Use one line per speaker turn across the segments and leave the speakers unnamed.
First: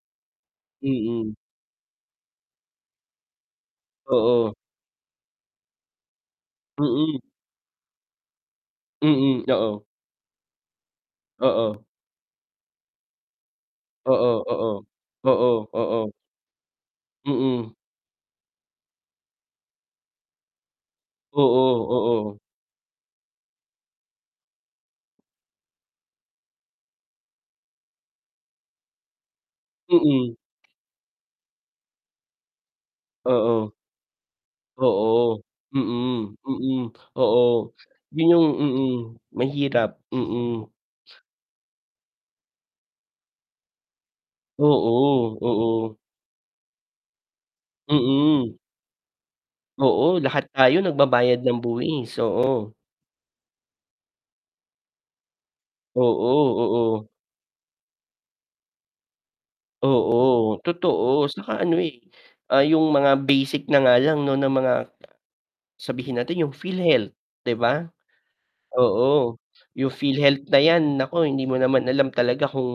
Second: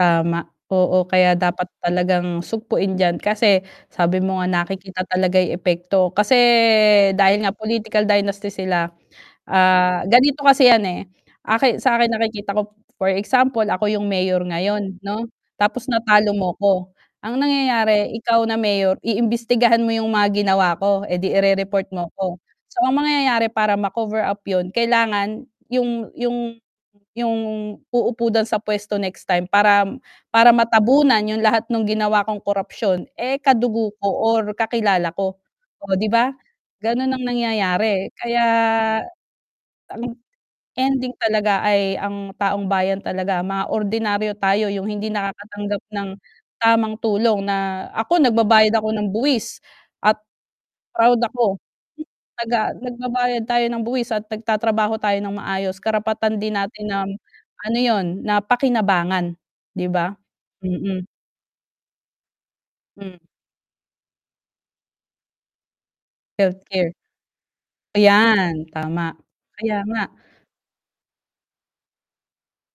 Tama, oo
Mm.
kaya dapat talagang sugpuin diyan, kasi sabi mo nga
Oo.
nakikita talaga 'yung epekto. Kasi,
Mm.
dahil nga political dynasty sila,
Mm, oo.
ah, ganito kasi yan eh. Aki
Oo.
sa akin nakikita ko for example ako 'yung
Oo,
mayor
oo,
ngayon 'no,
oo,
tapos
oo.
natalo mo ko, ang
Mm.
nangyayari ikaw na mayor iimbestigahan mo 'yung mga ginawa ko, eh 'di
Oo,
i-re-report mo
oo.
ko, so ang mangyayari para ma-cover up 'yun kailangan 'yung 'yung 'yung uupo din sa puwesto next time para
Mm.
para matabunan 'yung lahat nung ginawa kong korupsyon, eh,
Oo.
kadugo ko or kakilala ko,
Oo,
o 'di ba?
mm, mm,
Gano'n ang
oo.
nangyayari
'Yun
kaya,
'yung mm, mahirap,
ang
mm.
ending talaga ay ang taong bayan talaga, mga ordinaryo tayo, 'yung hindi
Oo,
nakakatanggap
oo.
ng tamang tulong na ako
Mm.
nagbabayad ako ng buwis at
Oo lahat tayo
proud
nagbabayad ng
ako.
buwis,
Taga
oo.
nagbabayad tayo ng buwis at nagtatrabaho tayo ng maayos karapatan
Oo.
din natin
Oo.
ng ano 'yun, na pakinabangan 'di ba?
Oo,
Mm.
totoo 'tsaka ano, eh, ah, 'yung
Hmm.
mga basic na nga lang na mga sabihin natin 'yung
Healthcare.
PhilHealth, 'di ba?
Ayan, tama.
Oo,
Kaya
'yung
nga.
PhilHealth na 'yan nako hindi mo naman alam talaga kung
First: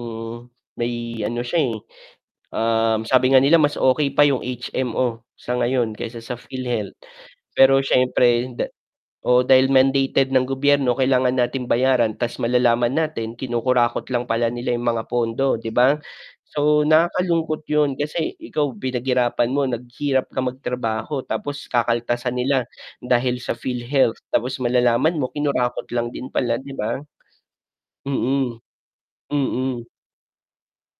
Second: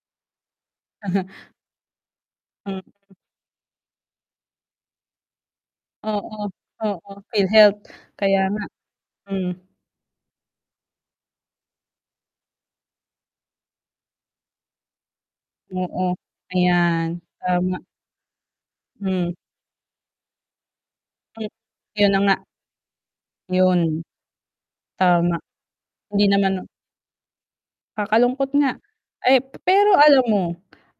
may ano siya. eh.
Hmm.
Um, sabi nga nila mas okey pa 'yung HMO sa ngayon kaysa sa
Oo,
PhilHealth,
oo, PhilHealth,
pero
kaya
siyempre
nga.
da oo,
Hmm.
dahil mandated ng gobyerno kailangan natin bayaran ta's malalaman natin kinukurakot lang pala 'yung mga pondo 'di ba?
Oo,
So
ayan
nakakalungkot
tama.
'yun, kasi ikaw
Hmm.
pinaghirapan mo, naghirap ka magtrabaho tapos
'Yun na
kakaltasan
nga.
nila dahil sa
'Yun.
PhilHealth, tapos malalaman mo
Tama.
kinurakot lang
Hindi
din
naman
pala
no
'di ba?
Kakalungkot
Mm.
nga. Ay
Mm.
pero alam mo,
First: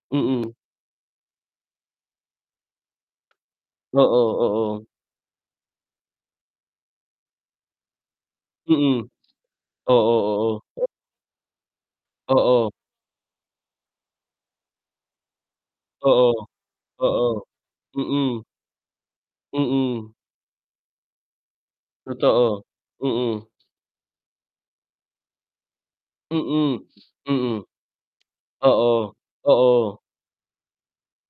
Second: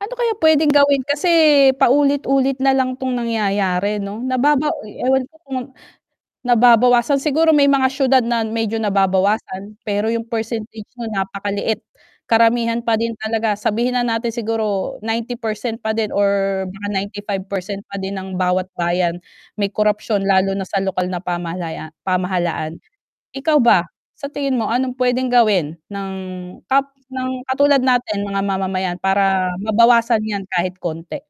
ano kaya
Mm.
puwedeng gawin kasi paulit-ulit na lang 'tong nangyayari 'no,
Oo,
nababa
oo.
oy ewan ko kung nababawasan siguro may mga siyudad na medyo
Mm.
nababawasan,
Oo,
pero 'yung
oo.
percentage mo napakaliit.
Oo.
Karamihan pa din talaga sabihin na natin siguro 90% pa din
Oo.
or baka ninety
Oo.
five percent pa din ng
Mm.
bawat bayan may
Mm.
korapsyon lalo na sa lokal na pamahalaya
Totoo,
pamahalaan.
mm.
Ikaw ba, sa tingin mo anong puwedeng gawin ng
Mm.
kap ng
Mm.
katulad natin mga mamamayan
Oo.
para
Oo.
mabawasan 'yan kahit konti?